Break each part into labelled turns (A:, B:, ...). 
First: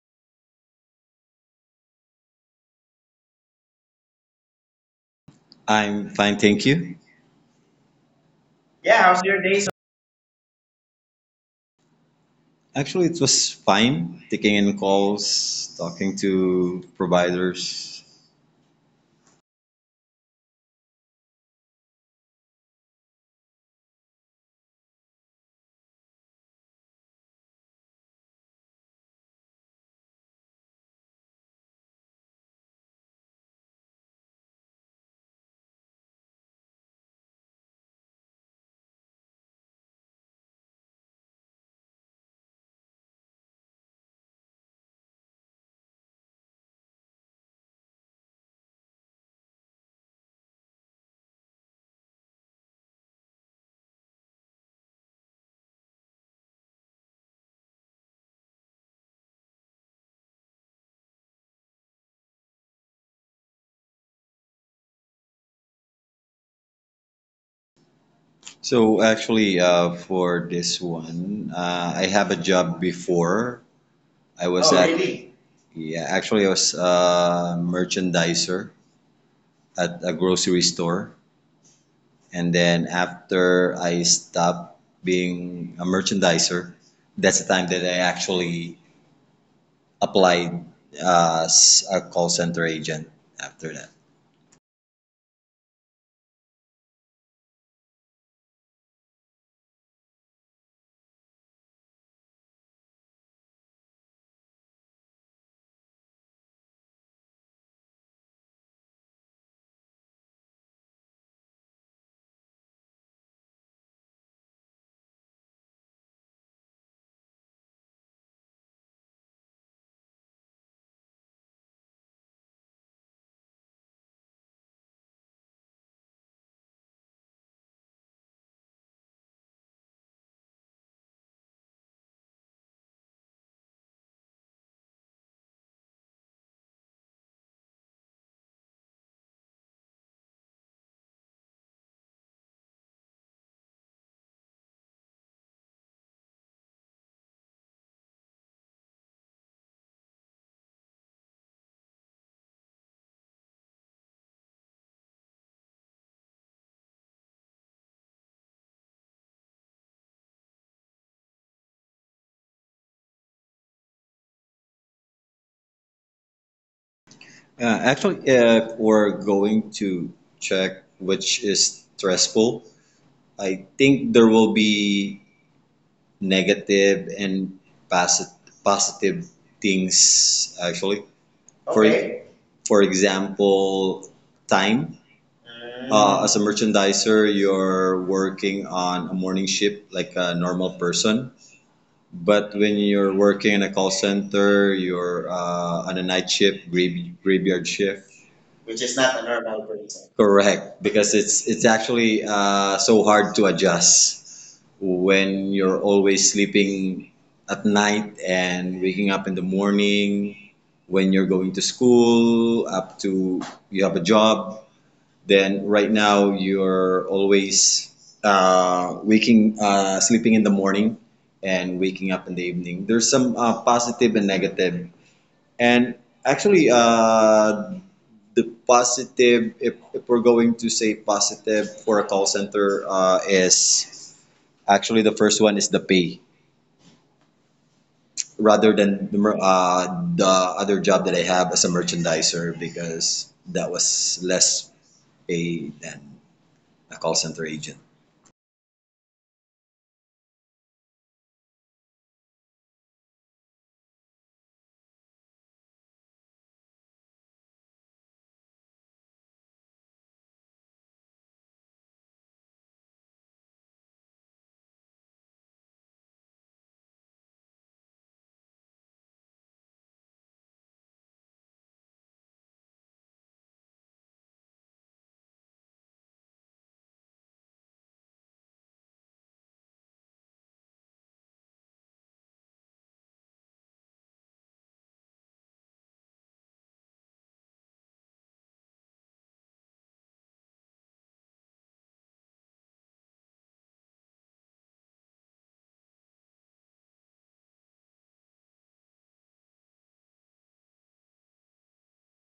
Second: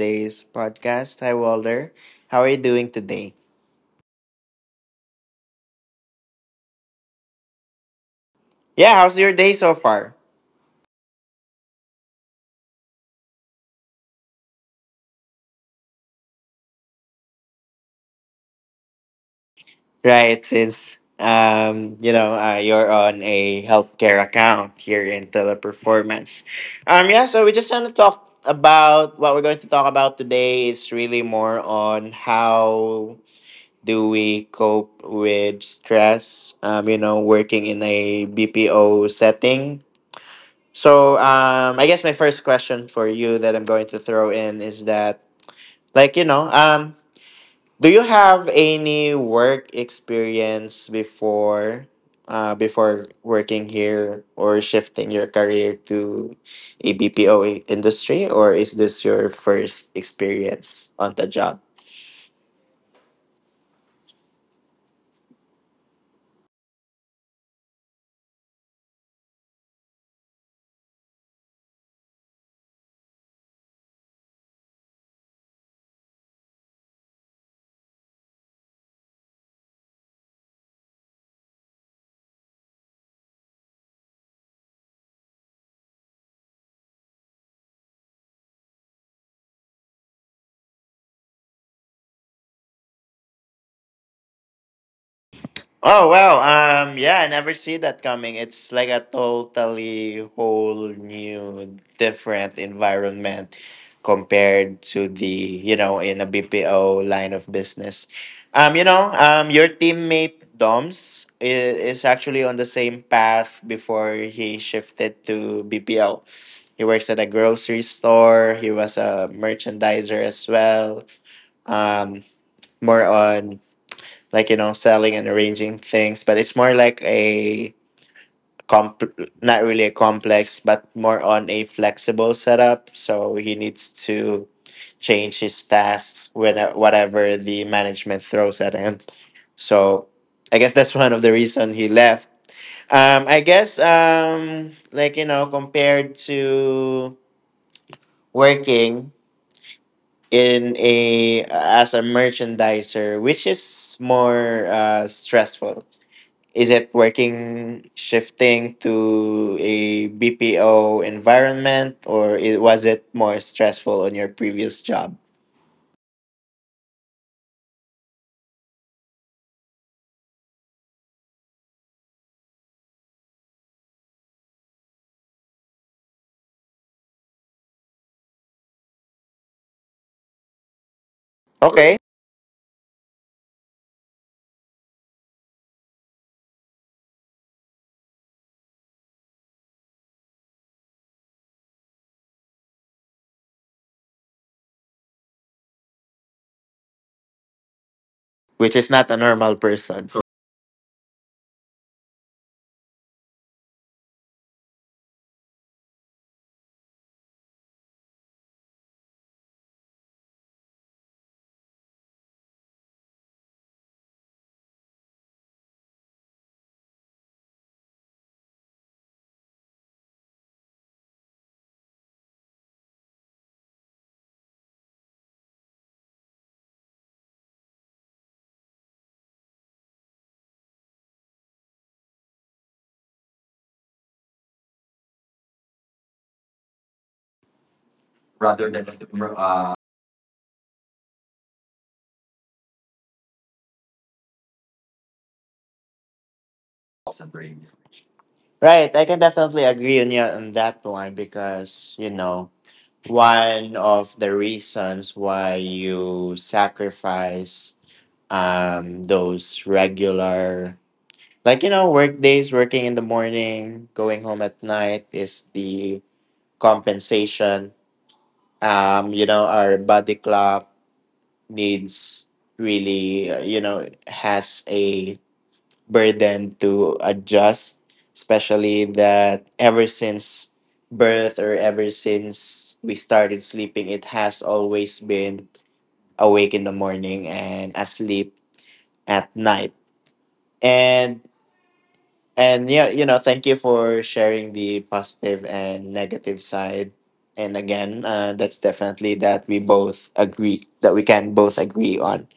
A: today's podcast. Hi, Walter. How are you doing today?
B: I'm fine, thank you.
A: Yeah,
B: Yeah,
A: how's
B: how's
A: your
B: your
A: day
B: day?
A: so far?
B: Actually, it was fine taking in calls, talking to providers.
A: Right, since you're on a healthcare account here in Teleperformance. Yeah, so we just want to talk about— what we're going to talk about today is really more on how do we cope with stress working in a BPO setting. So I guess my first question for you that I'm going to throw in is that, like you know um, do you have any work experience before, before working here, or shifting your career to a BPO industry? Or is this your first experience on the job?
B: So, actually, for this one, I have a job before. I was Oh, at, really? Yeah, actually, I was a merchandiser at a grocery store. And then after I stopped being a merchandiser, that's the time that I actually applied as a call center agent after that.
A: Oh wow, yeah, I never see that coming. It's like a totally whole new different environment compared to the, you know, in a BPO line of business. Your teammate Doms is actually on the same path before he shifted to BPO. He works at a grocery store, he was a merchandiser as well. um More on, selling and arranging things, but it's more like a comp not really a complex, but more on a flexible setup, so he needs to change his tasks when whatever the management throws at him. So I guess that's one of the reason he left. Compared to working in a as a merchandiser, which is more stressful. Is it— working shifting to a BPO environment, or was it more stressful on your previous job?
B: Actually, if we're going to check which is stressful, I think there will be negative and posit- positive things actually. For
A: Okay.
B: Okay. For example, time. Mm. As a merchandiser, you're working on a morning shift like a normal person. But when you're working in a call center, you're on a night shift, graveyard shift.
A: Which
B: Which
A: is
B: is
A: not a
B: not a
A: normal
B: normal
A: person.
B: person. Correct, because it's actually so hard to adjust when you're always sleeping at night and waking up in the morning. When you're going to school, up to you have a job, then right now you're always sleeping in the morning and waking up in the evening. There's some positive and negative. And actually, the positive, if we're going to say positive for a call center, is actually the first one is the pay
A: Rather
B: rather
A: than
B: than
A: call
B: the other job that I have as a merchandiser because that was less pay than a call center
A: center.
B: agent.
A: Right, I can definitely agree on you on that one, because you know, one of the reasons why you sacrifice those regular, like, you know, work days, working in the morning, going home at night, is the compensation. You know, our body clock needs— really, you know, has a burden to adjust, especially that ever since birth, or ever since we started sleeping, it has always been awake in the morning and asleep at night. And And yeah, you know, thank you for sharing the positive and negative side. And again, that's definitely that— we both agree that— we can both agree on.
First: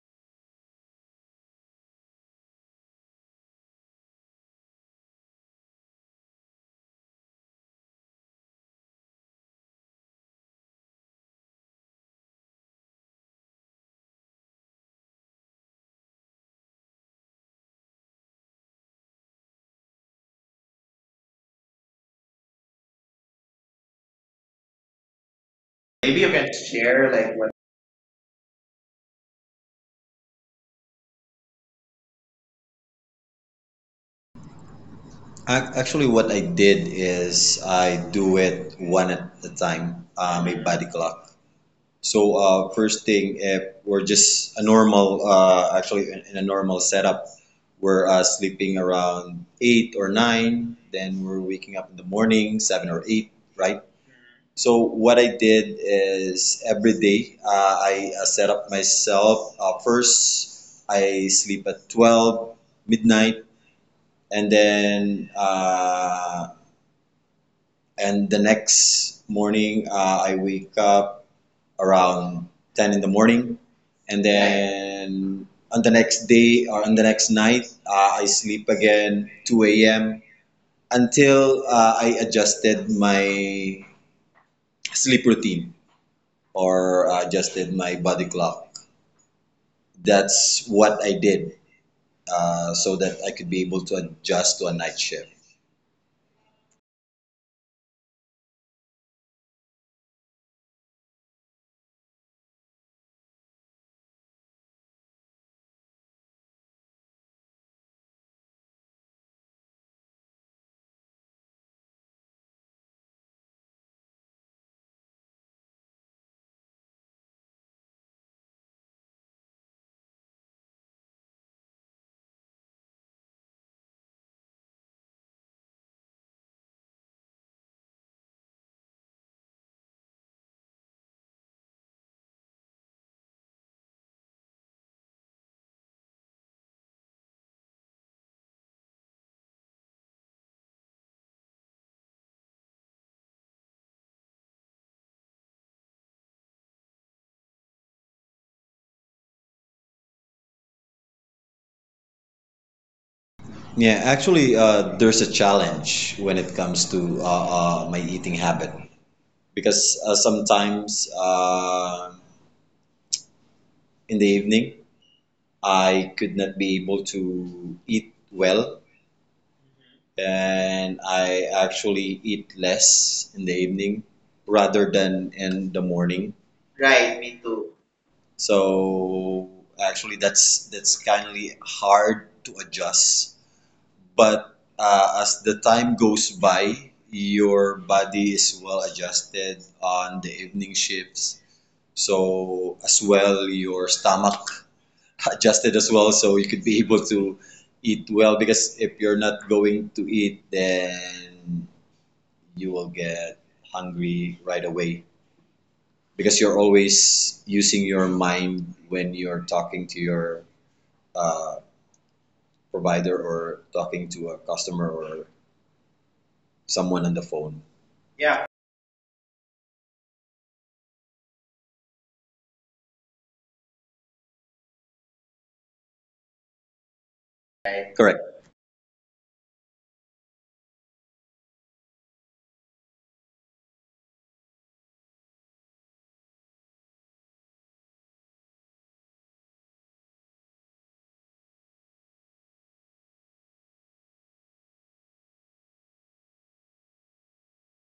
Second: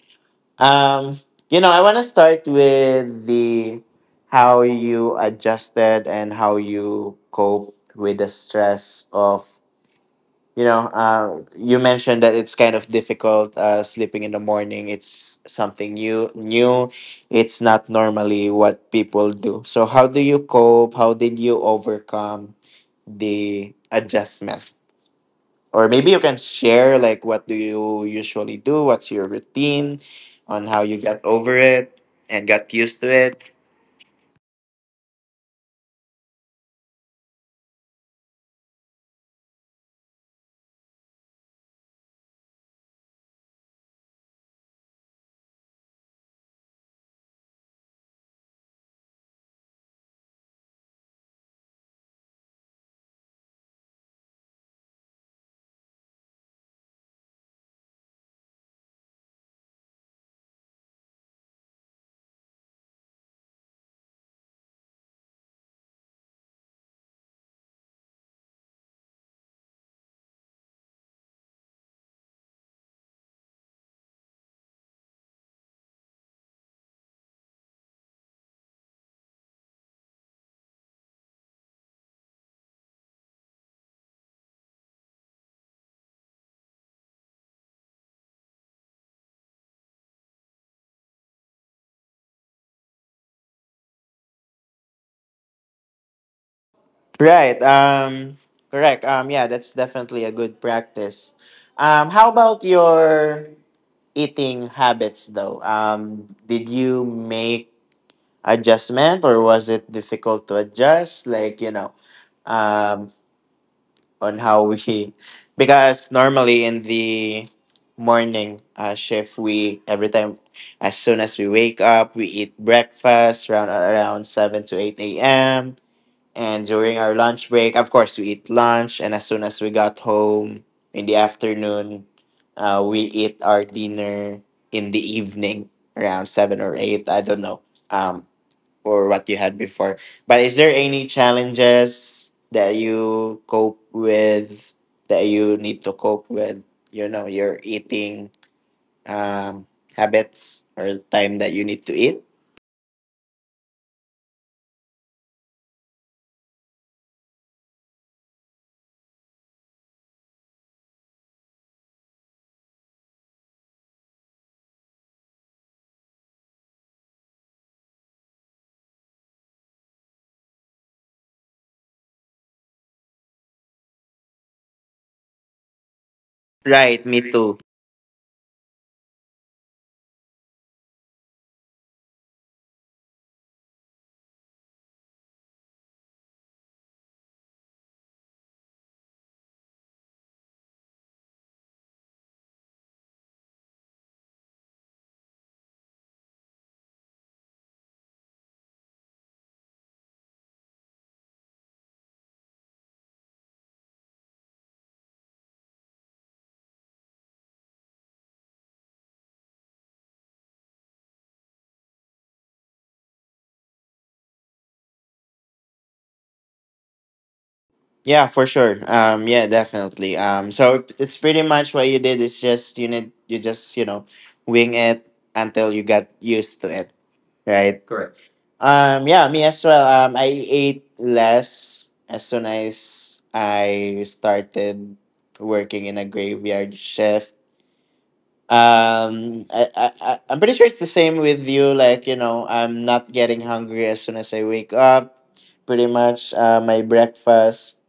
A: Um, you know, I want to start with the— how you adjusted and how you cope with the stress of, you know, you mentioned that it's kind of difficult sleeping in the morning. It's something new. It's not normally what people do. So, how do you cope? How did you overcome the adjustment? Or maybe you
B: Maybe you
A: can
B: can
A: share,
B: share
A: like,
B: like
A: what
B: what.
A: do you usually do? What's your routine on how you got over it and got used to it?
B: Actually, what I did is I do it one at a time, my body clock. So first thing, if we're just a normal, actually in a normal setup, we're sleeping around 8 or 9, then we're waking up in the morning 7 or 8, right? So what I did is every day I set up myself. First, I sleep at 12 midnight. and then uh, and the next morning I wake up around 10 in the morning, and then on the next day or on the next night I sleep again 2 a.m. until I adjusted my sleep routine or adjusted my body clock. That's what I did so that I could be able to adjust to a night shift.
A: Right. Correct. Yeah, that's definitely a good practice. How about your eating habits though? Did you make adjustment, or was it difficult to adjust, like, you know, um on how we— because normally in the morning shift, we every time, as soon as we wake up, we eat breakfast around 7 to 8 a.m., and during our lunch break, of course, we eat lunch. And as soon as we got home in the afternoon, we eat our dinner in the evening around seven or eight. I don't know, um, or what you had before. But is there any challenges that you cope with, that you need to cope with? You know, your eating um, habits, or time that you need to eat.
B: Yeah, actually, there's a challenge when it comes to my eating habit because sometimes in the evening I could not be able to eat well, and I actually eat less in the evening rather than in the morning.
A: Right,
B: Right,
A: me
B: me
A: too.
B: too. So actually, that's kindly hard to adjust but as the time goes by, your body is well adjusted on the evening shifts. So as well, your stomach adjusted as well, so you could be able to eat well. Because if you're not going to eat, then you will get hungry right away. Because you're always using your mind when you're talking to your uh, provider or talking to a customer or someone on the phone.
A: Yeah, for
B: Yeah,
A: sure. Yeah, definitely. So it's pretty much what you did is just— you need— you just, you know, wing it until you got used to it, right?
B: right?
A: Correct.
B: Correct.
A: Yeah, me as well. I ate less as soon as I started working in a graveyard shift. I'm pretty sure it's the same with you. Like, you know, I'm not getting hungry as soon as I wake up. Pretty much, my breakfast,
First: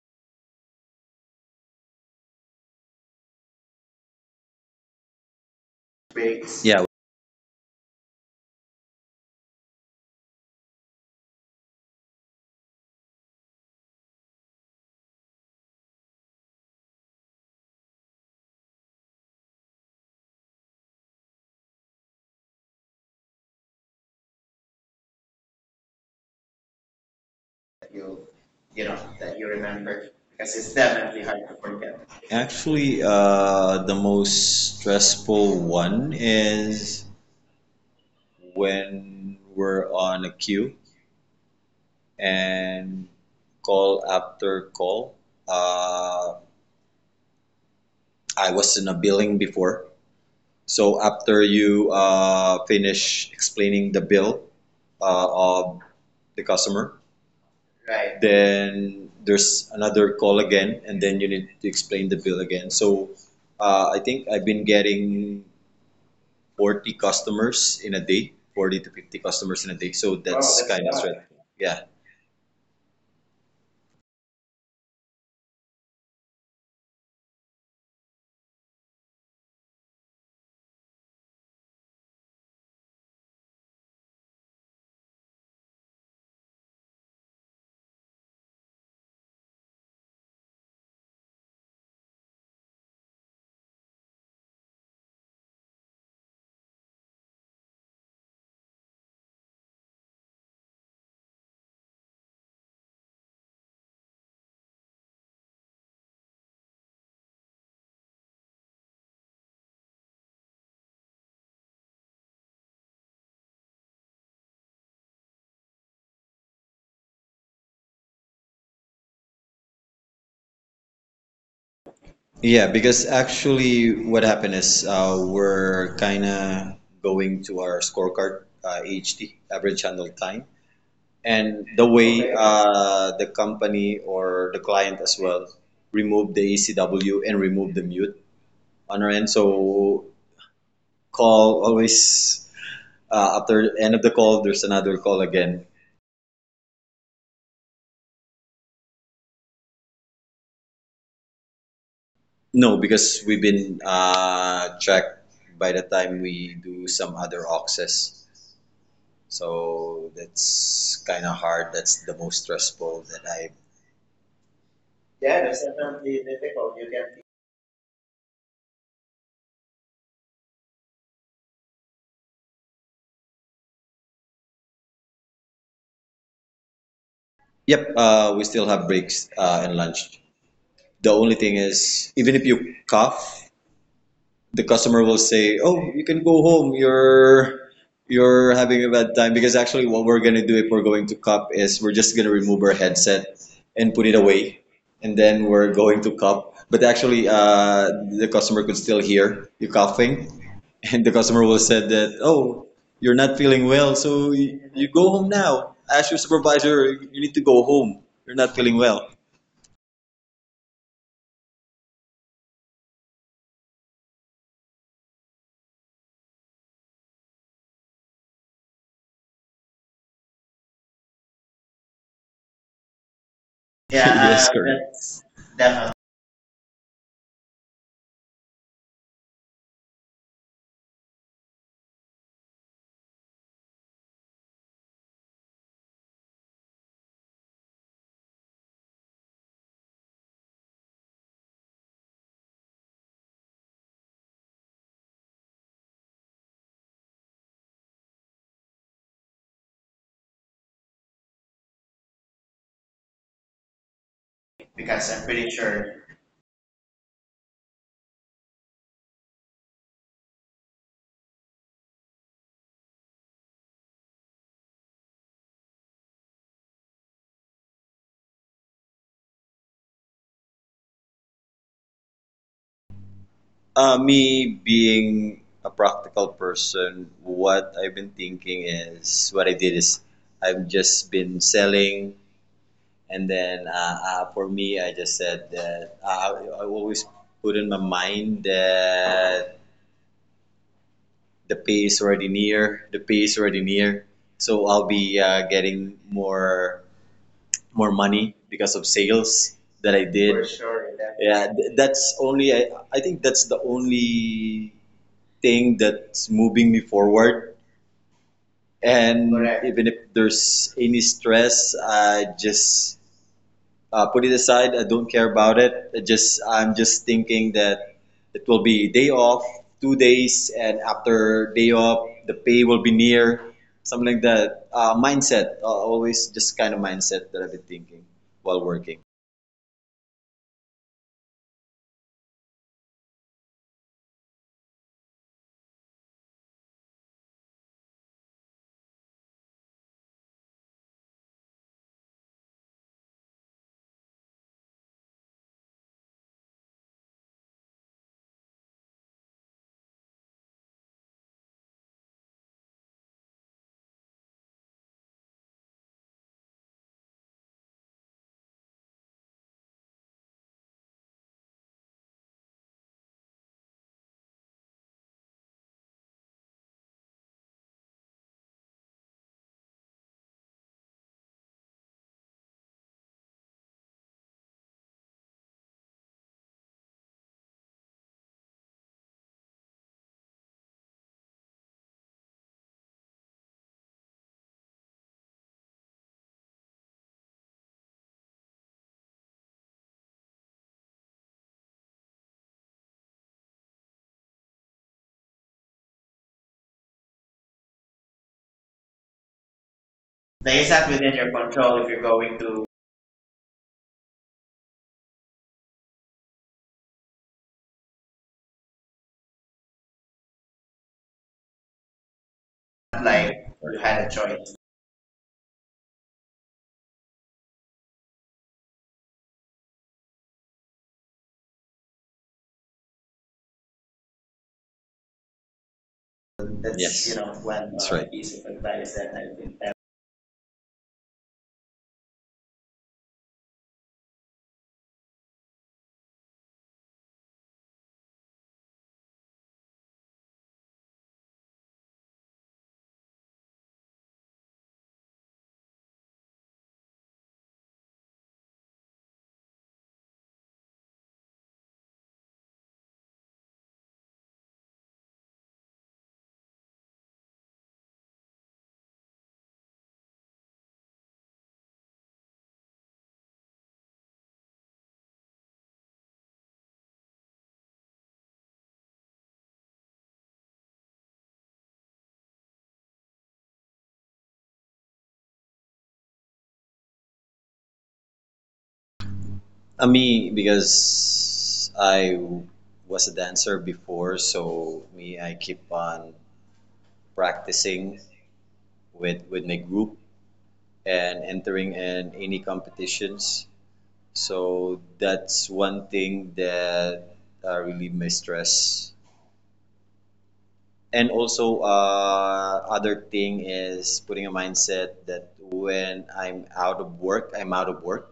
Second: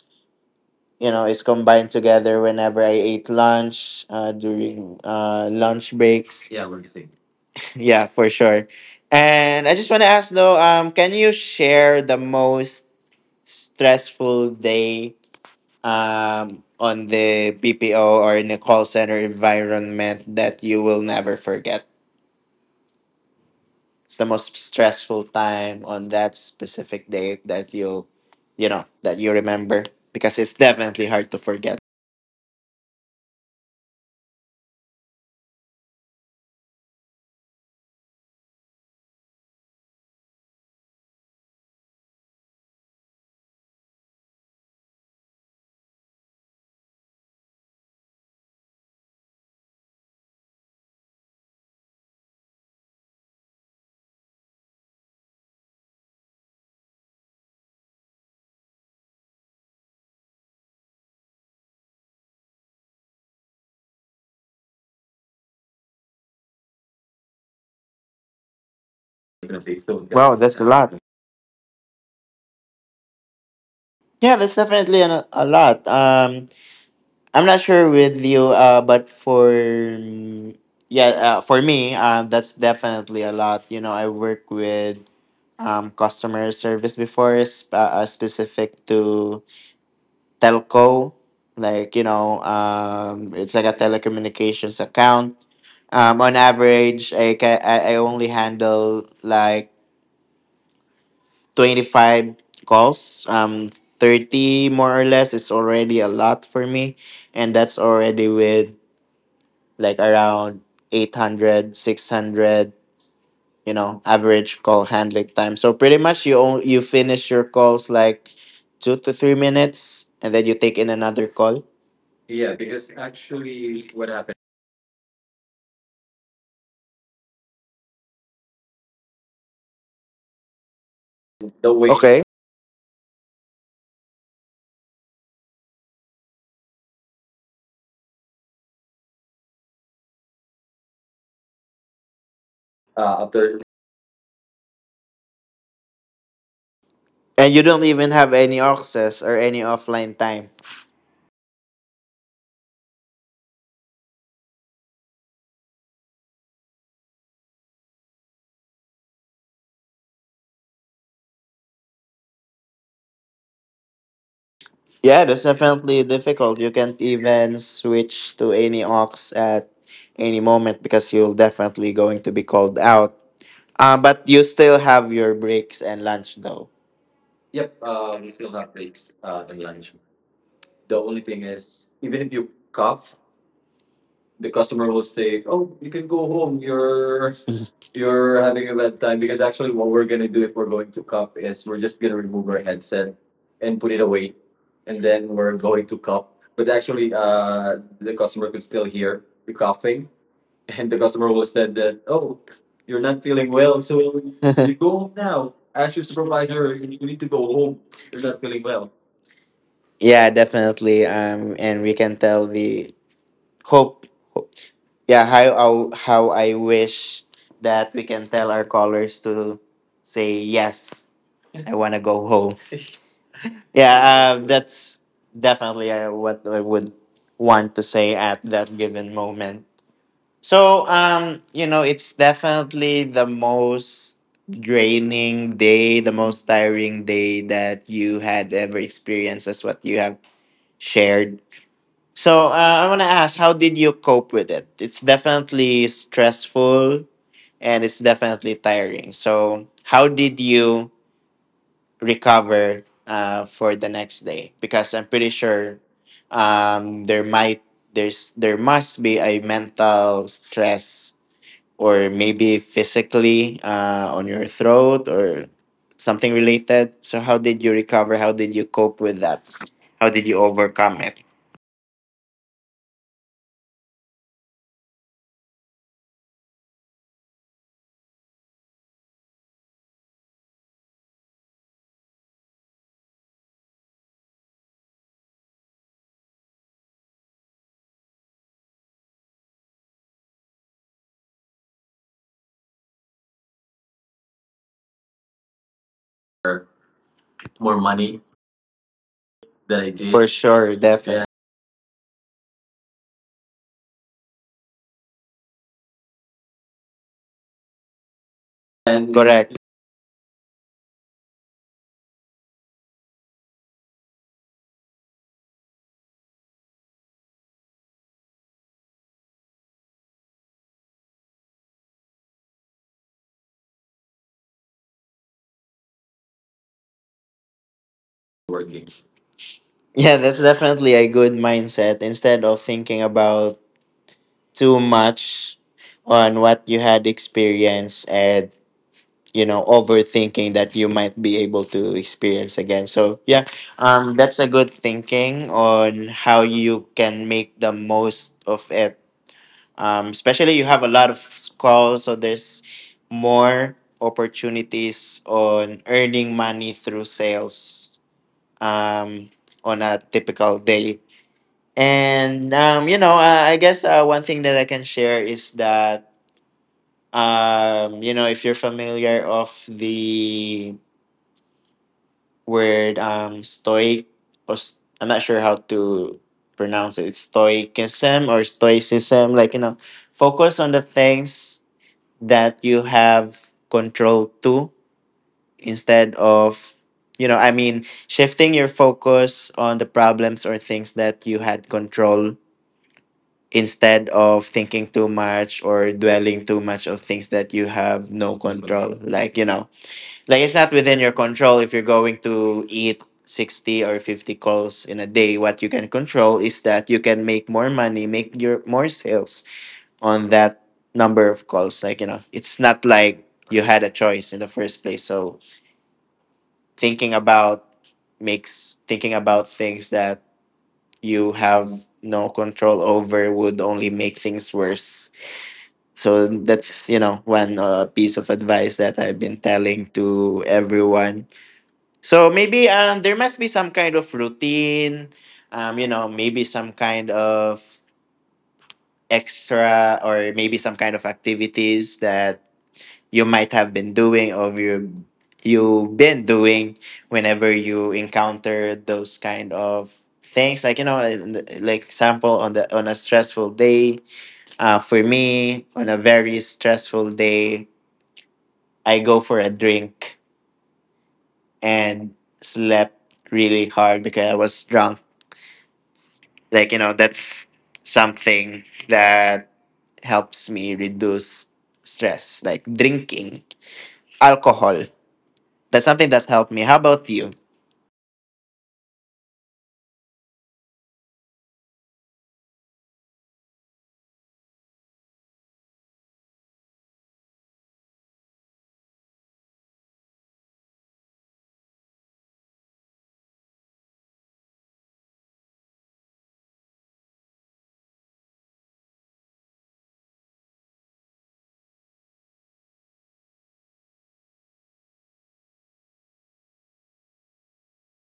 A: you know, is combined together whenever I ate lunch during lunch breaks.
B: Breaks.
A: Yeah, we're
B: Yeah.
A: the same. Yeah, for sure. And I just want to ask though, can you share the most stressful day, on the BPO or in the call center environment, that you will never forget? It's the most stressful time on that specific day that
B: That
A: you'll,
B: you,
A: you
B: you
A: know,
B: know,
A: that you
B: that you
A: remember,
B: remember,
A: because
B: because
A: it's
B: it's
A: definitely
B: definitely
A: hard
B: hard
A: to
B: to
A: forget.
B: forget. Actually, the most stressful one is when we're on a queue and call after call. Uh, I was in a billing before, so after you finish explaining the bill of the customer, right. Then there's another call again and then you need to explain the bill again, so I think I've been getting 40 customers in a day, 40 to 50 customers in a day, so wow,
A: Wow,
B: that's
A: that's a
B: a kind of
A: lot.
B: tough, stressful, yeah.
A: Yeah, that's definitely a lot. I'm not sure with you, but for— yeah, for me, that's definitely a lot. You know, I work with customer service before, specific to telco. Like, you know, it's like a telecommunications account. On average, I, ca- I only handle like 25 calls. 30 more or less is already a lot for me. And that's already with like around 800, 600, you know, average call handling time. So pretty much you, you finish your calls like 2 to 3 minutes, and then you take in another call. Yeah,
B: Yeah,
A: because
B: because actually
A: actually, what
B: what
A: happened?
B: happened is we're kind of going to our scorecard, AHT, average handle time, and
A: The
B: the
A: way—
B: way,
A: okay,
B: okay, the company or the client as well remove the ECW and remove the mute on our end. So call always,
A: after—
B: after end of the call, there's another call again.
A: and you don't even have any access or any offline time.
B: No, because we've been tracked by the time we do some other auxes. So that's kind of hard. That's the most stressful that I.
A: Yeah, that's
B: Yeah, that's
A: definitely
B: definitely
A: difficult. You
B: difficult. You
A: can't
B: can.
A: even switch to any aux at any moment, because you'll definitely going to be called out. But you still have your breaks and lunch though. Yep,
B: Yep,
A: we
B: we
A: still
B: still
A: have
B: have
A: breaks
B: breaks
A: and
B: and
A: lunch.
B: lunch.
A: The
B: The
A: only
B: only
A: thing
B: thing
A: is,
B: is,
A: even
B: even
A: if
B: if
A: you
B: you
A: cough,
B: cough,
A: the
B: the
A: customer
B: customer
A: will
B: will
A: say,
B: say, "Oh,
A: "Oh, you
B: you
A: can
B: can
A: go
B: go
A: home.
B: home.
A: You're
B: You're
A: you're
B: you're
A: having a
B: having a
A: bad
B: bad
A: time."
B: time."
A: Because
B: Because
A: actually,
B: actually,
A: what
B: what
A: we're
B: we're
A: gonna
B: gonna
A: do
B: do
A: if
B: if
A: we're
B: we're
A: going to
B: going to
A: cup
B: cup
A: is
B: is
A: we're
B: we're
A: just
B: just
A: gonna
B: gonna
A: remove
B: remove
A: our
B: our
A: headset
B: headset
A: and
B: and
A: put it
B: put it
A: away,
B: away,
A: and
B: and
A: then
B: then
A: we're
B: we're
A: going
B: going
A: to
B: to
A: cup.
B: cup.
A: But
B: But
A: actually,
B: actually,
A: the
B: the
A: customer
B: customer
A: could
B: could
A: still
B: still
A: hear
B: hear
A: the
B: you
A: coughing,
B: coughing,
A: and the
B: and the
A: customer
B: customer
A: will
B: will
A: said
B: said
A: that,
B: that,
A: "Oh,
B: "Oh,
A: you're
B: you're
A: not
B: not
A: feeling
B: feeling
A: well,
B: well,
A: so
B: so you,
A: you
B: you go
A: go home
B: home
A: now.
B: now.
A: Ask your
B: Ask your
A: supervisor.
B: supervisor.
A: You
B: You
A: need to
B: need to
A: go
B: go
A: home.
B: home.
A: You're
B: You're
A: not
B: not
A: feeling
B: feeling
A: well."
B: well."
A: Yeah, definitely. And we can tell the— hope— yeah, how I wish that we can tell our callers to say, "Yes, I want to go home." Yeah,
B: Yeah, yes, correct.
A: that's
B: That's definitely
A: definitely what I would want to say at that given moment. So you know, it's definitely the most draining day, the most tiring day that you had ever experienced, as what you have shared. So I want to ask, how did you cope with it? It's definitely stressful, and it's definitely tiring. So, how did you recover for the next day? Because I'm
B: because I'm
A: pretty
B: pretty
A: sure
B: sure.
A: there might— there's— there must be a mental stress, or maybe physically on your throat or something related. So, how did you recover? How did you cope with that? How did you overcome it?
B: Me being a practical person, what I've been thinking is what I did is I've just been selling, and then for me, I just said that I always put in my mind that the pay is already near, the pay is already near, so I'll be getting more
A: More
B: more
A: money
B: money because of sales
A: than I
B: that I
A: did. For
B: did. For
A: sure,
B: sure,
A: definitely.
B: definitely. Yeah, that's only I think that's the only thing that's moving me forward.
A: And
B: And,
A: correct.
B: correct, even if there's any stress, I just put it aside. I don't care about it. I'm just thinking that it will be day off, 2 days, and after day off, the pay will be near. Something like that. Mindset, always just kind of mindset that I've been thinking while
A: Working.
B: working.
A: Yeah, that's definitely a good mindset instead of thinking about too much on what you had experienced, and you know, overthinking that you might be able to experience again. So yeah, that's a good thinking on how you can make the most of it. Especially you have a lot of calls, so there's more opportunities on earning money through sales um on a typical day. And you know, I guess one thing that I can share is that, you know, if you're familiar of the word stoic— or I'm not sure how to pronounce it. It's stoicism or stoicism, like, you know, focus on the things that you have control to, instead of— you know, I mean, shifting your focus on the problems or things that you had control, instead of thinking too much or dwelling too much of things that you have no control. Like, you know, like it's
B: That is
A: not
B: not
A: within your
B: within your
A: control if you're
B: control if you're
A: going
B: going
A: to
B: to,
A: eat 60 or 50 calls in a day. What you can control is that you can make more money, make your more sales on that number of calls. Like, you know, it's not like
B: like
A: you
B: you
A: had a
B: had a
A: choice in the
B: choice.
A: first place. So thinking about— makes— thinking about things that you have no control over would only make things worse. So
B: That's,
A: that's, you
B: yes, you
A: know,
B: know
A: one
B: one that's, right,
A: piece of
B: piece of
A: advice
B: advice
A: that
B: that
A: I've been
B: I've been.
A: telling to everyone. So maybe there must be some kind of routine, you know, maybe some kind of extra, or maybe some kind of activities that you might have been doing, or you— you've been doing whenever you encounter those kind of things. Like, you know, like example, on the— on a stressful day, for me, on a very stressful day, I go for a drink and slept really hard because I was drunk. Like, you know, that's something that helps me reduce stress, like drinking, alcohol. That's something that helped me. How about you?
B: Me, because I was a dancer before, so me, I keep on practicing with my group and entering in any competitions. So that's one thing that relieve my stress. And also, other thing is putting a mindset that when I'm out of work, I'm out of work.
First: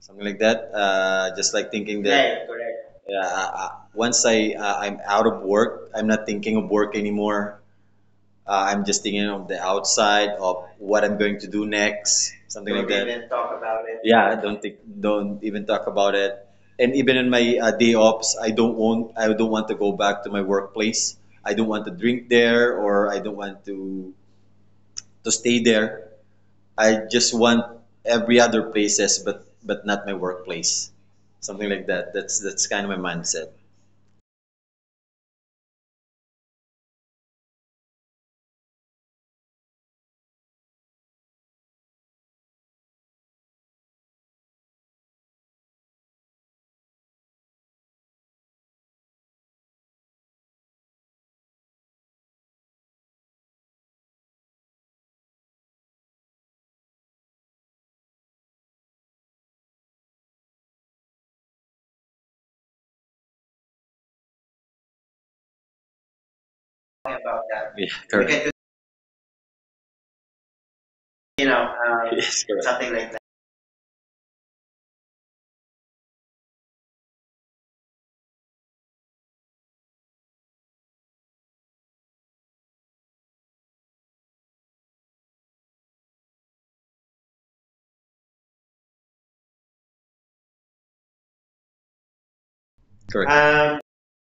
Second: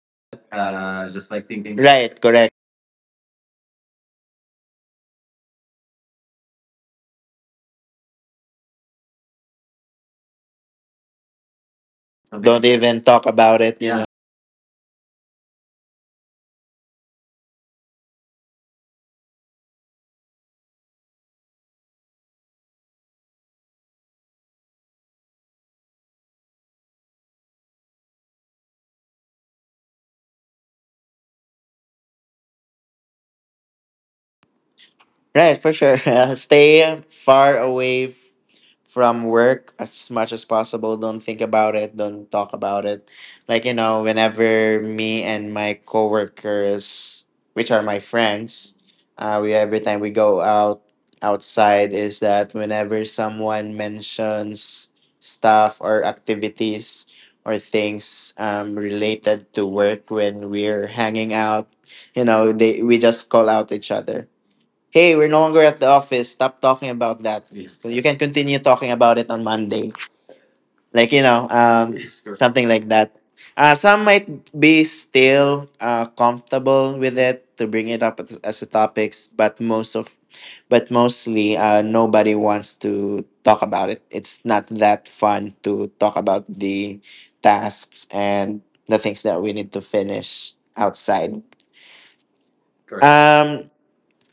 B: Something like that.
A: Just like
B: Just like
A: thinking.
B: thinking
A: Right,
B: that right,
A: correct.
B: correct. Yeah, once I I'm out of work, I'm not thinking of work anymore. I'm just thinking of the outside of what I'm going to do next,
A: Something don't like
B: something like
A: even
B: that. Don't
A: talk
B: even talk
A: about it.
B: about it.
A: You
B: Yeah, don't even talk about it. And even in my day offs, I don't want to go back to my workplace. I don't want to drink there, or I don't want to stay there. I just want every other places, but not my workplace. Something like that. That's kind of my mindset.
A: right, for sure. Stay far away from work as much as possible. Don't think about it. Don't talk about it. Like, you know, whenever me and my coworkers, which are my friends, we every time we go out outside is that whenever someone mentions stuff or activities or things related to work when we're hanging out, you know, they we just call out each other. Hey, we're no longer at the office. Stop talking about
B: About
A: that.
B: that. Yeah, we,
A: So you can
B: correct. We can
A: continue talking about it on Monday. Like, you
B: do,
A: know,
B: yes, correct.
A: something
B: Something
A: like
B: like
A: that.
B: that.
A: Some might be still comfortable with it to bring it up as, a topics, but but mostly nobody wants to talk about it. It's not that fun to talk about the tasks and the things that we need to finish outside.
B: Correct.
A: Um,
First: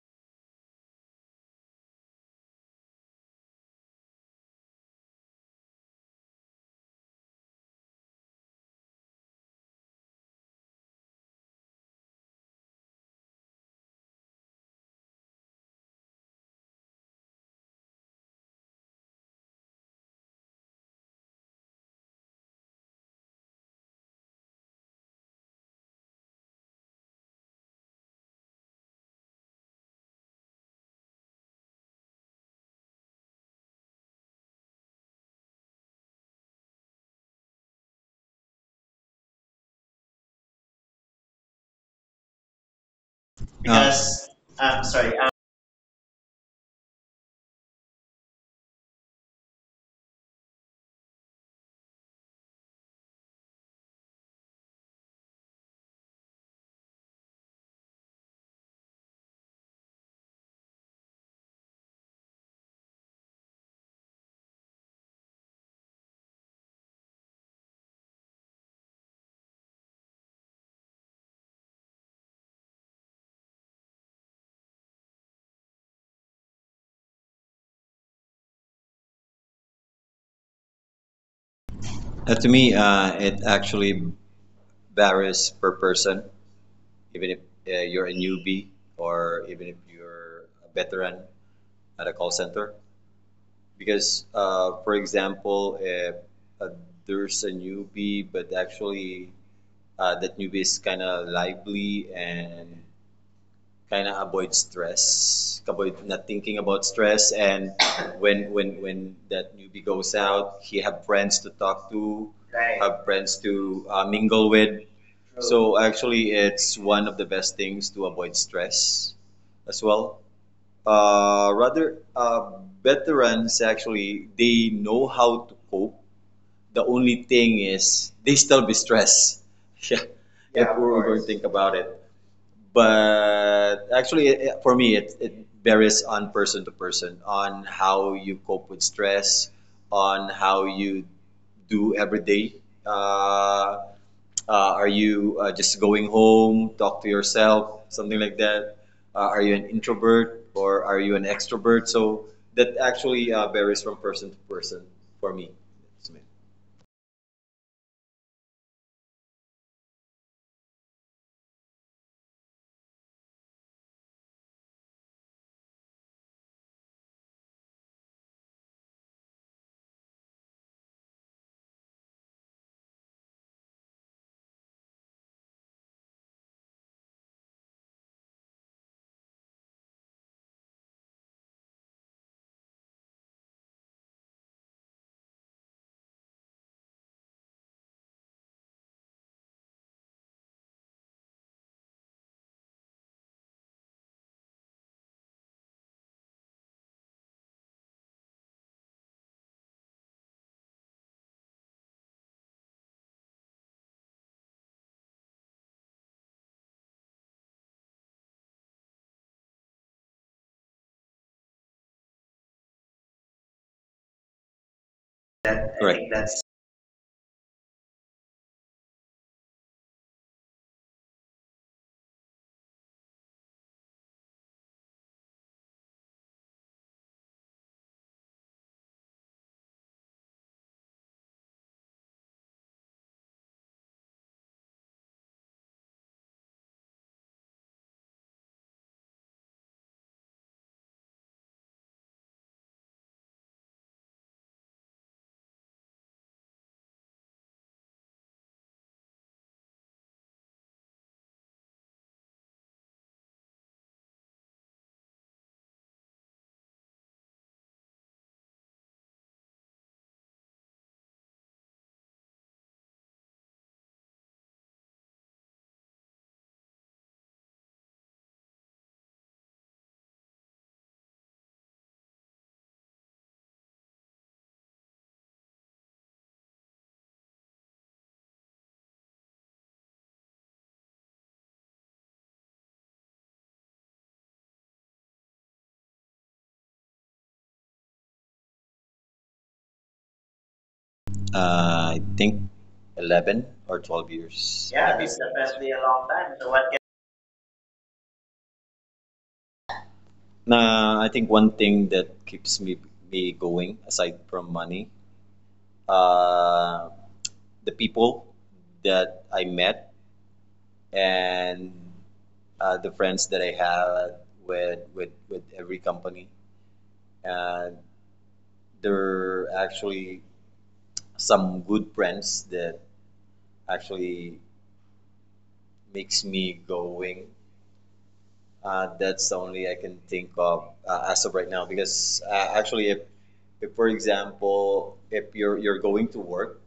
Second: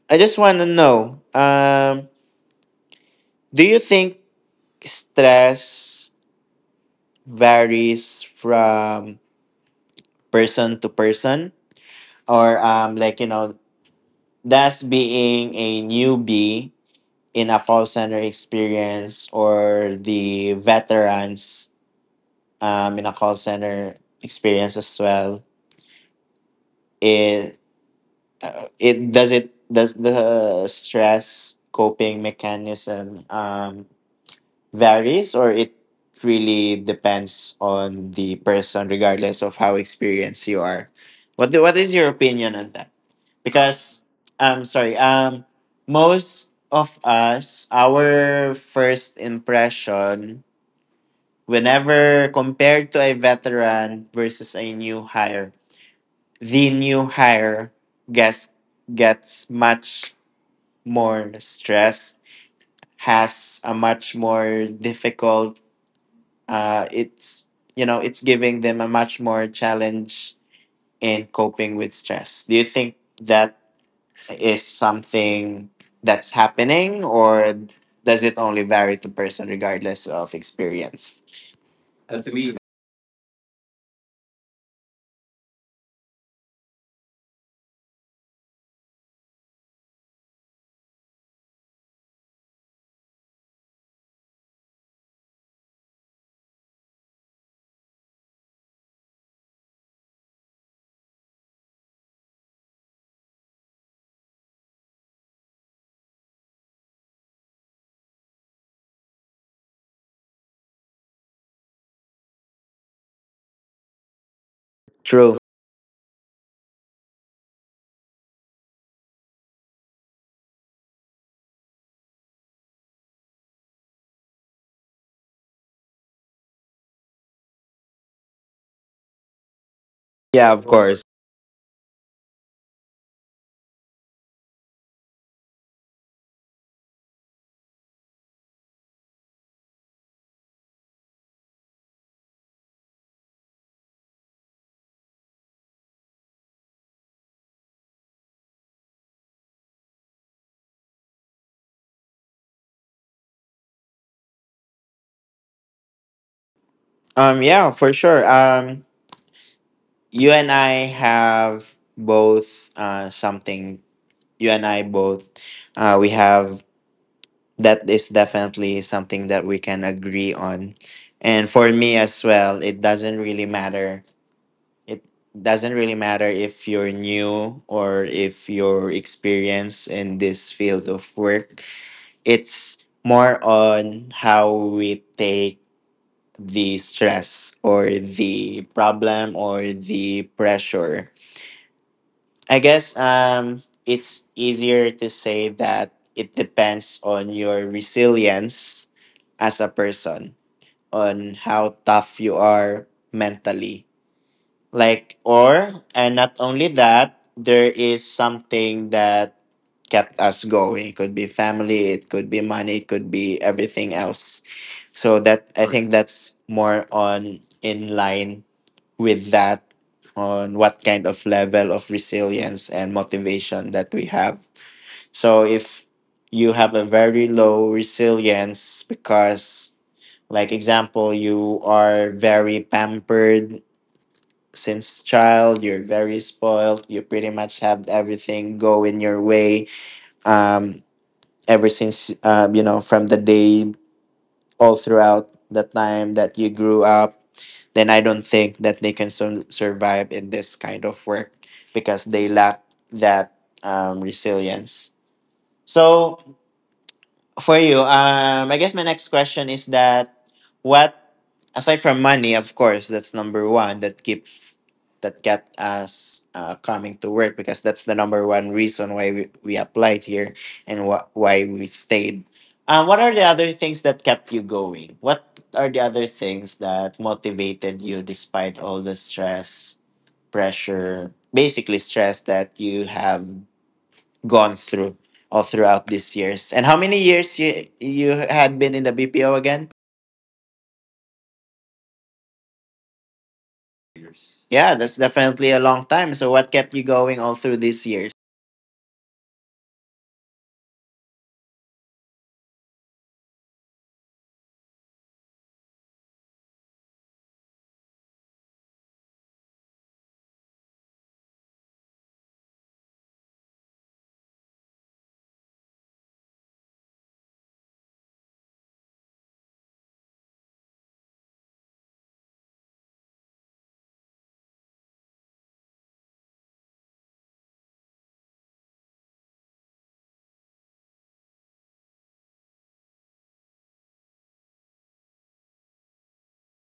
A: I just want to know. Do you think stress varies from person to person? Or like you know, does being a newbie in a call center experience or the veterans in a call center experience as well it it does the stress coping mechanism varies or it really depends on the person regardless of how experienced you are? What do, what is your opinion on that? Because
B: Because,
A: I'm sorry,
B: sorry,
A: most of us, our first impression whenever compared to a veteran versus a new hire, the new hire gets gets much more stressed, has a much more difficult it's you know, it's giving them a much more challenge in coping with stress. Do you think that is something that's happening, or does it only vary to person regardless of experience? Uh, to
B: To
A: me,
B: me, it actually varies per person. Even if you're a newbie or even if you're a veteran at a call center, because for example, if uh, there's a newbie but actually that newbie is kind of lively and kind of avoid stress, avoid not thinking about stress. And when that newbie goes out, he have friends to talk to, right, have friends to mingle with.
A: true.
B: True. So actually, it's one of the best things to avoid stress as well. Rather, veterans actually they know how to cope, the only thing is they still be stressed. Yeah,
A: Yeah, of
B: yeah, if we are
A: course.
B: going to think about it. But actually, for me, it varies on person to person, on how you cope with stress, on how you do every day. Uh, are you just going home, talk to yourself, something like that? Are you an introvert or are you an extrovert? So that actually varies from person to person for me. That's me.
A: Yeah, for sure. You and I have both something. You and I both. We have that is definitely something that we can agree on. And for me as well, it doesn't really matter. It doesn't really matter if you're new or if you're experienced in this field of work. It's more on how we take the stress or the problem or the pressure. I guess it's easier to say that it depends on your resilience as a person, on how tough you are mentally. And not only that, there is something that kept us going. It could be family, it could be money, it could be everything else. So, that
B: That
A: I
B: I,
A: think
B: correct, think that's.
A: that's more on in line with that, on what kind of level of resilience and motivation that we have. So if you have a very low resilience, because like example, you are very pampered since child, you're very spoiled, you pretty much have everything go in your way, um ever since, you know, from the day, all throughout the time that you grew up, then I don't think that they can survive in this kind of work because they lack that resilience. So for you, I guess my next question is that what, aside from money, of course, that's number one that keeps that kept us coming to work, because that's the number one reason why we applied here and why we stayed. What are the other things that kept you going? What are the other things that motivated you despite all the stress, pressure, basically stress that you have gone through all throughout these years? And how many years you had been in the BPO again?
B: I think 11 or 12
A: Years.
B: years.
A: Yeah,
B: Yeah,
A: that's
B: this is
A: definitely a
B: definitely a
A: long
B: long
A: time.
B: time.
A: So
B: So
A: what
B: what can.
A: kept you going all through these years?
B: Nah, I think one thing that keeps me going aside from money, uh, the people that I met and the friends that I had with every company, and they're actually some good friends that actually makes me going. That's the only I can think of as of right now because actually, if for example, if you're going to work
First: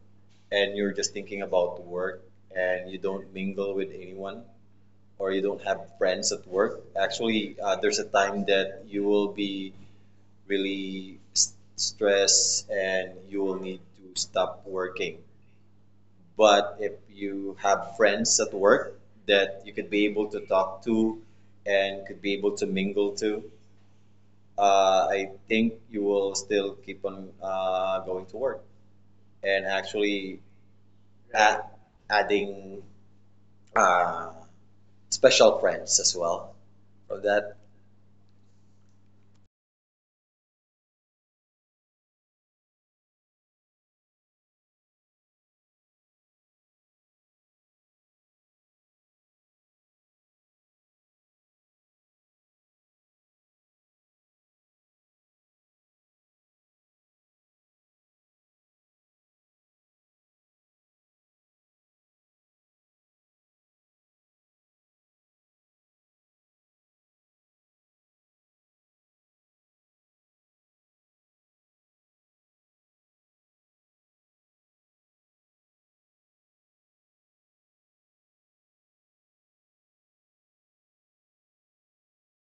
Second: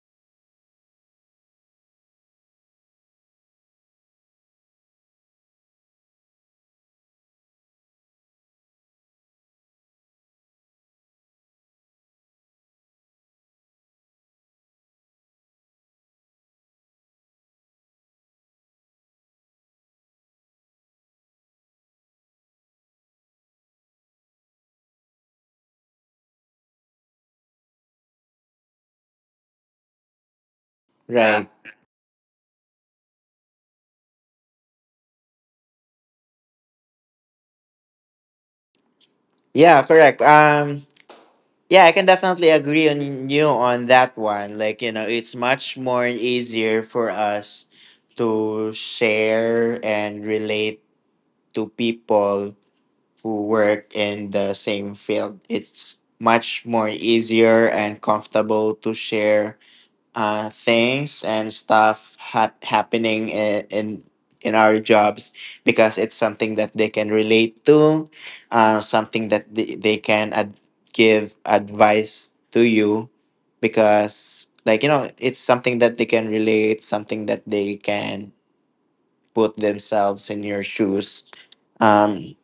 B: and you're just thinking about work and you don't mingle with anyone or you don't have friends at work, actually, there's a time that you will be really stressed and you will need to stop working, but if you have friends at work that you could be able to talk to and could be able to mingle to, I think you will still keep on going to work and actually
A: Right.
B: add, adding uh, special friends as well. For that,
A: Yeah, correct. Yeah, I can definitely agree on you on that one. Like, you know, it's much more easier for us to share and relate to people who work in the same field. It's much more easier and comfortable to share things and stuff happening in our jobs, because it's something that they can relate to, something that they can give advice to you, because like you know, it's something that they can relate, something that they can put themselves in your shoes, um,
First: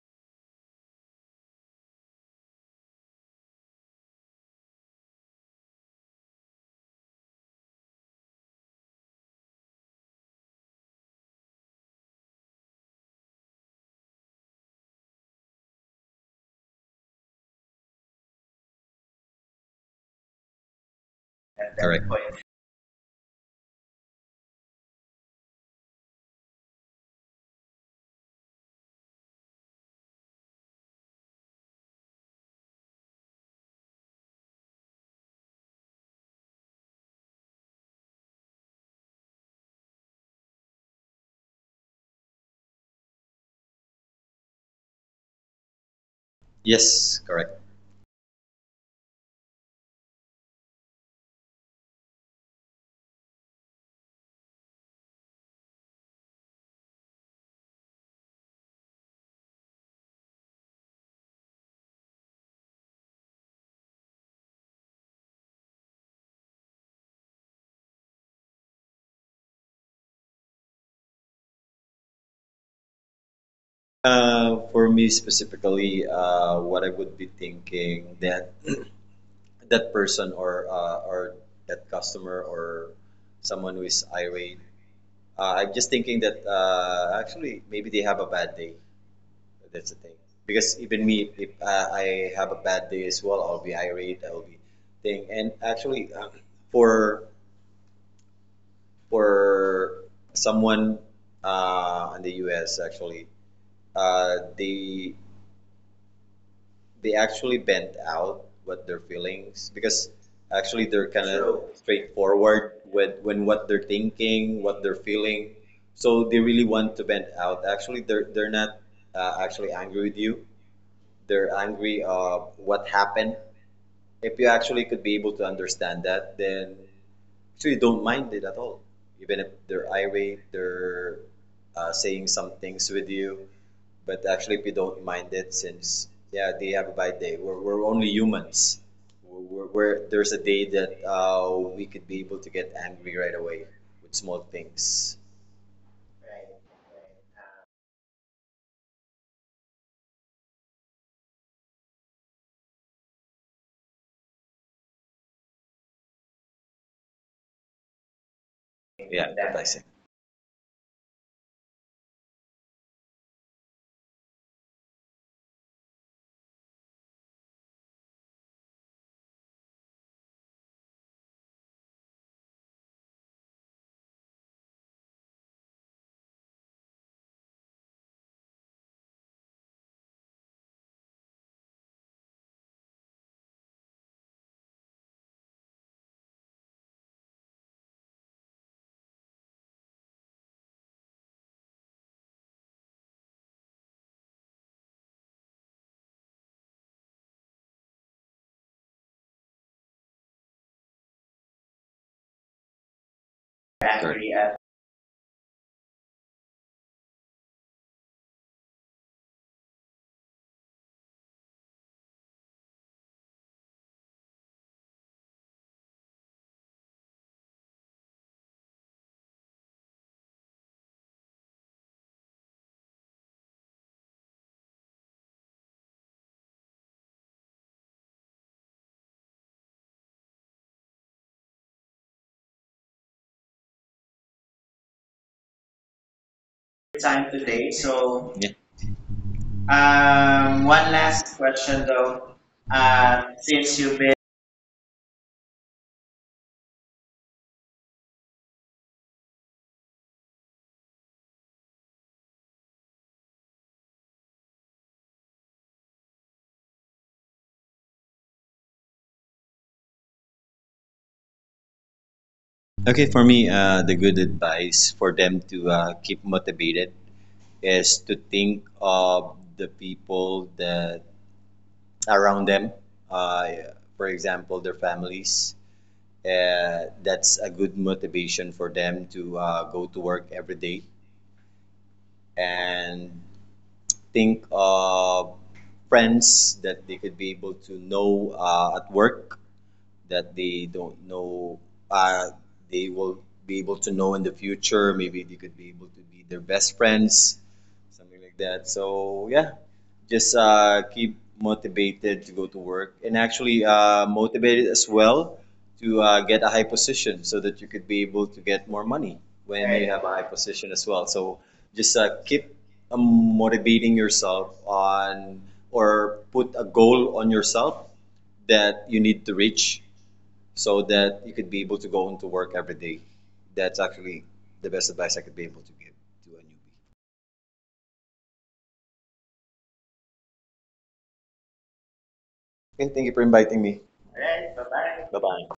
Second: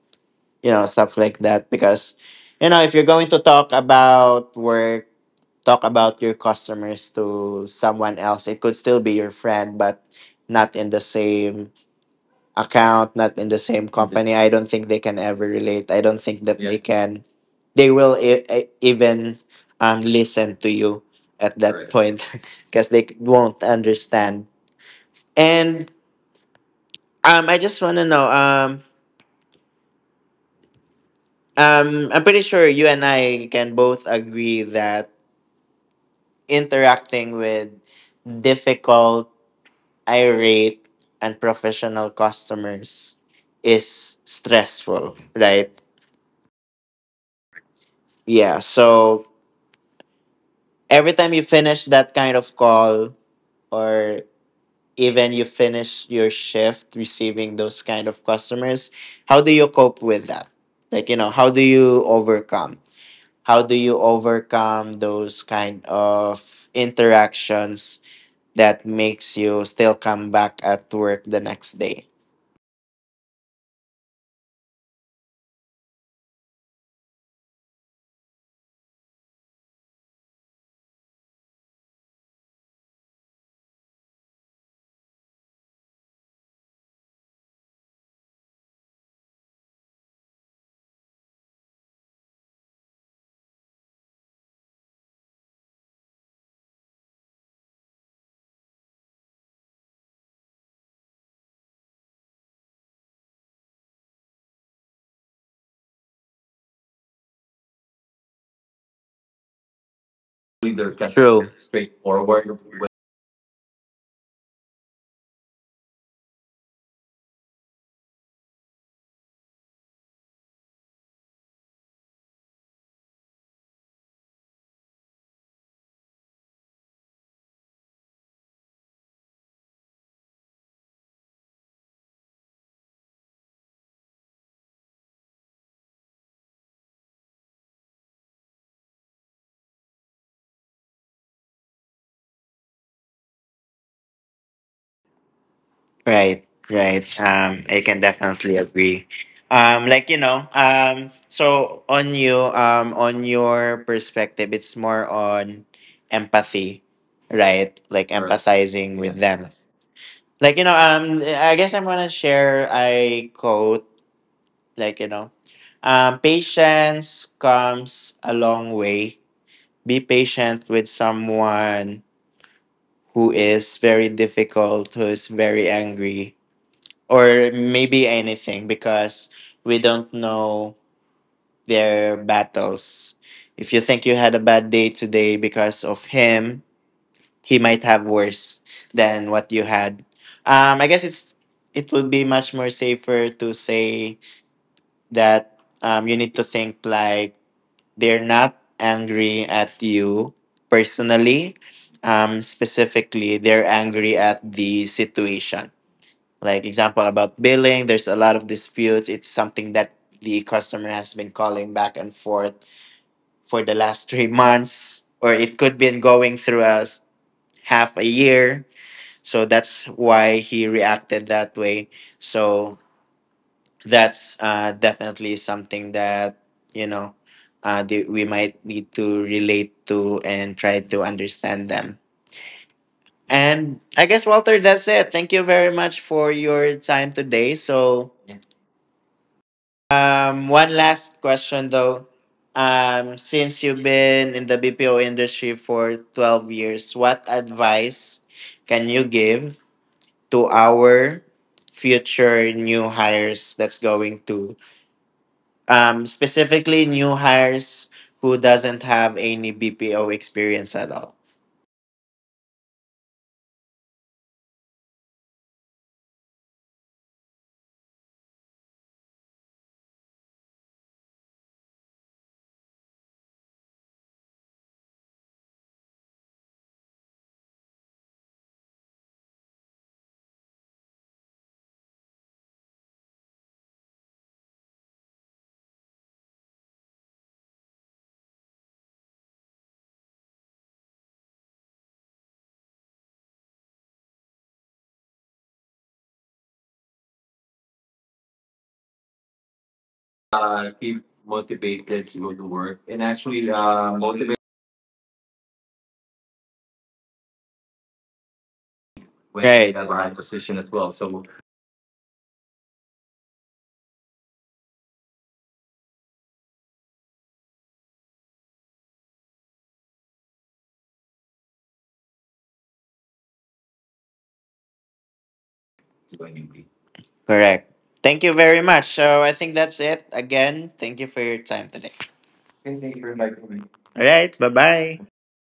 A: you know, stuff like that, because you know, if you're going to talk about work, talk about your customers to someone else. It could still be your friend, but not in the same account, not in the same company. I don't think they can ever relate. I don't think that yeah, they can, they will even listen to you at that right
B: correct.
A: point. Because they won't understand. And I just want to know, I'm pretty sure you and I can both agree that interacting with difficult, irate, unprofessional customers is stressful, right?
B: Yes, correct.
A: Yeah. So every time you finish that kind of call, or even you finish your shift receiving those kind of customers, how do you cope with that? Like, you know, how do you overcome? How do you overcome those kind of interactions that makes you still come back at work the next day?
B: For me specifically, what I would be thinking that that person or or that customer or someone who is irate. I'm just thinking that actually maybe they have a bad day. That's the thing. Because even me, if I have a bad day as well, I'll be irate. I'll be thing. And actually, for for someone in the U.S. actually, uh, they they actually bent out what their feelings because actually they're kind
A: True.
B: of straightforward with when what they're thinking, what they're feeling. So they really want to vent out. Actually, they're not actually angry with you. They're angry. What happened. If you actually could be able to understand that, then actually don't mind it at all. Even if they're irate, they're saying some things with you. But actually, we don't mind it since yeah, they have a bad day. We're only humans. There's a day that we could be able to get angry right away with small things.
A: Right,
B: Right,
A: right. I can definitely agree. Like you know, so on you, on your perspective, it's more on empathy, right? Like right, empathizing
B: right.
A: with
B: Yeah,
A: them.
B: that I it.
A: Like you know, I guess I'm gonna share a quote. Like you know, patience comes a long way. Be patient with someone who is very difficult, who is very angry or maybe anything, because we don't know their battles. If you think you had a bad day today because of him, he might have worse than what you had. I guess it's, it would be much more safer to say that you need to think like they're not angry at you personally. Specifically, they're angry
B: Angry
A: at
B: at
A: the situation, like example about billing, there's a lot of disputes. It's something that the customer has been calling back and forth for the last three months, or it could been going through us half a year, so that's why he reacted that way. So that's definitely something that you know, we might need to relate to and try to understand them. And I guess, Walter, that's it. Thank you very much for your time
B: time
A: today.
B: today. So,
A: So
B: yeah.
A: One
B: One
A: last
B: last
A: question
B: question
A: though.
B: though.
A: Since
B: Since
A: you've
B: you've been.
A: been in the BPO industry for 12 years, what advice can you give to our future new hires that's going to, specifically new hires who doesn't have any BPO experience at all?
B: Okay, for me, the good advice for them to keep motivated is to think of the people that around them, uh, for example, their families. That's a good motivation for them to go to work every day and think of friends that they could be able to know at work that they don't know, uh, they will be able to know in the future, maybe they could be able to be their best friends, something like that, so yeah, just
A: Keep
B: keep
A: motivated to
B: motivated to
A: go to
B: go to
A: work
B: work
A: and
B: and
A: actually
B: actually
A: motivate
B: motivated as well to get a high position so that you could be able to get more money
A: when you
B: when,
A: right,
B: right, you
A: have a
B: have a
A: high
B: high
A: position
B: position
A: as
B: as
A: well.
B: well,
A: So
B: so just keep motivating yourself on or put a goal on yourself that you need to reach so that you could be able to go into work every day. That's actually the best advice I could be able to give to a newbie.
A: correct. Thank you very much. So I think that's it. Again, thank you for your time today. Okay,
B: Okay,
A: thank
B: thank
A: you
B: you
A: for
B: for
A: inviting
B: inviting
A: me.
B: me.
A: All
B: All
A: right. Bye
B: right,
A: bye.
B: bye-bye. Bye bye.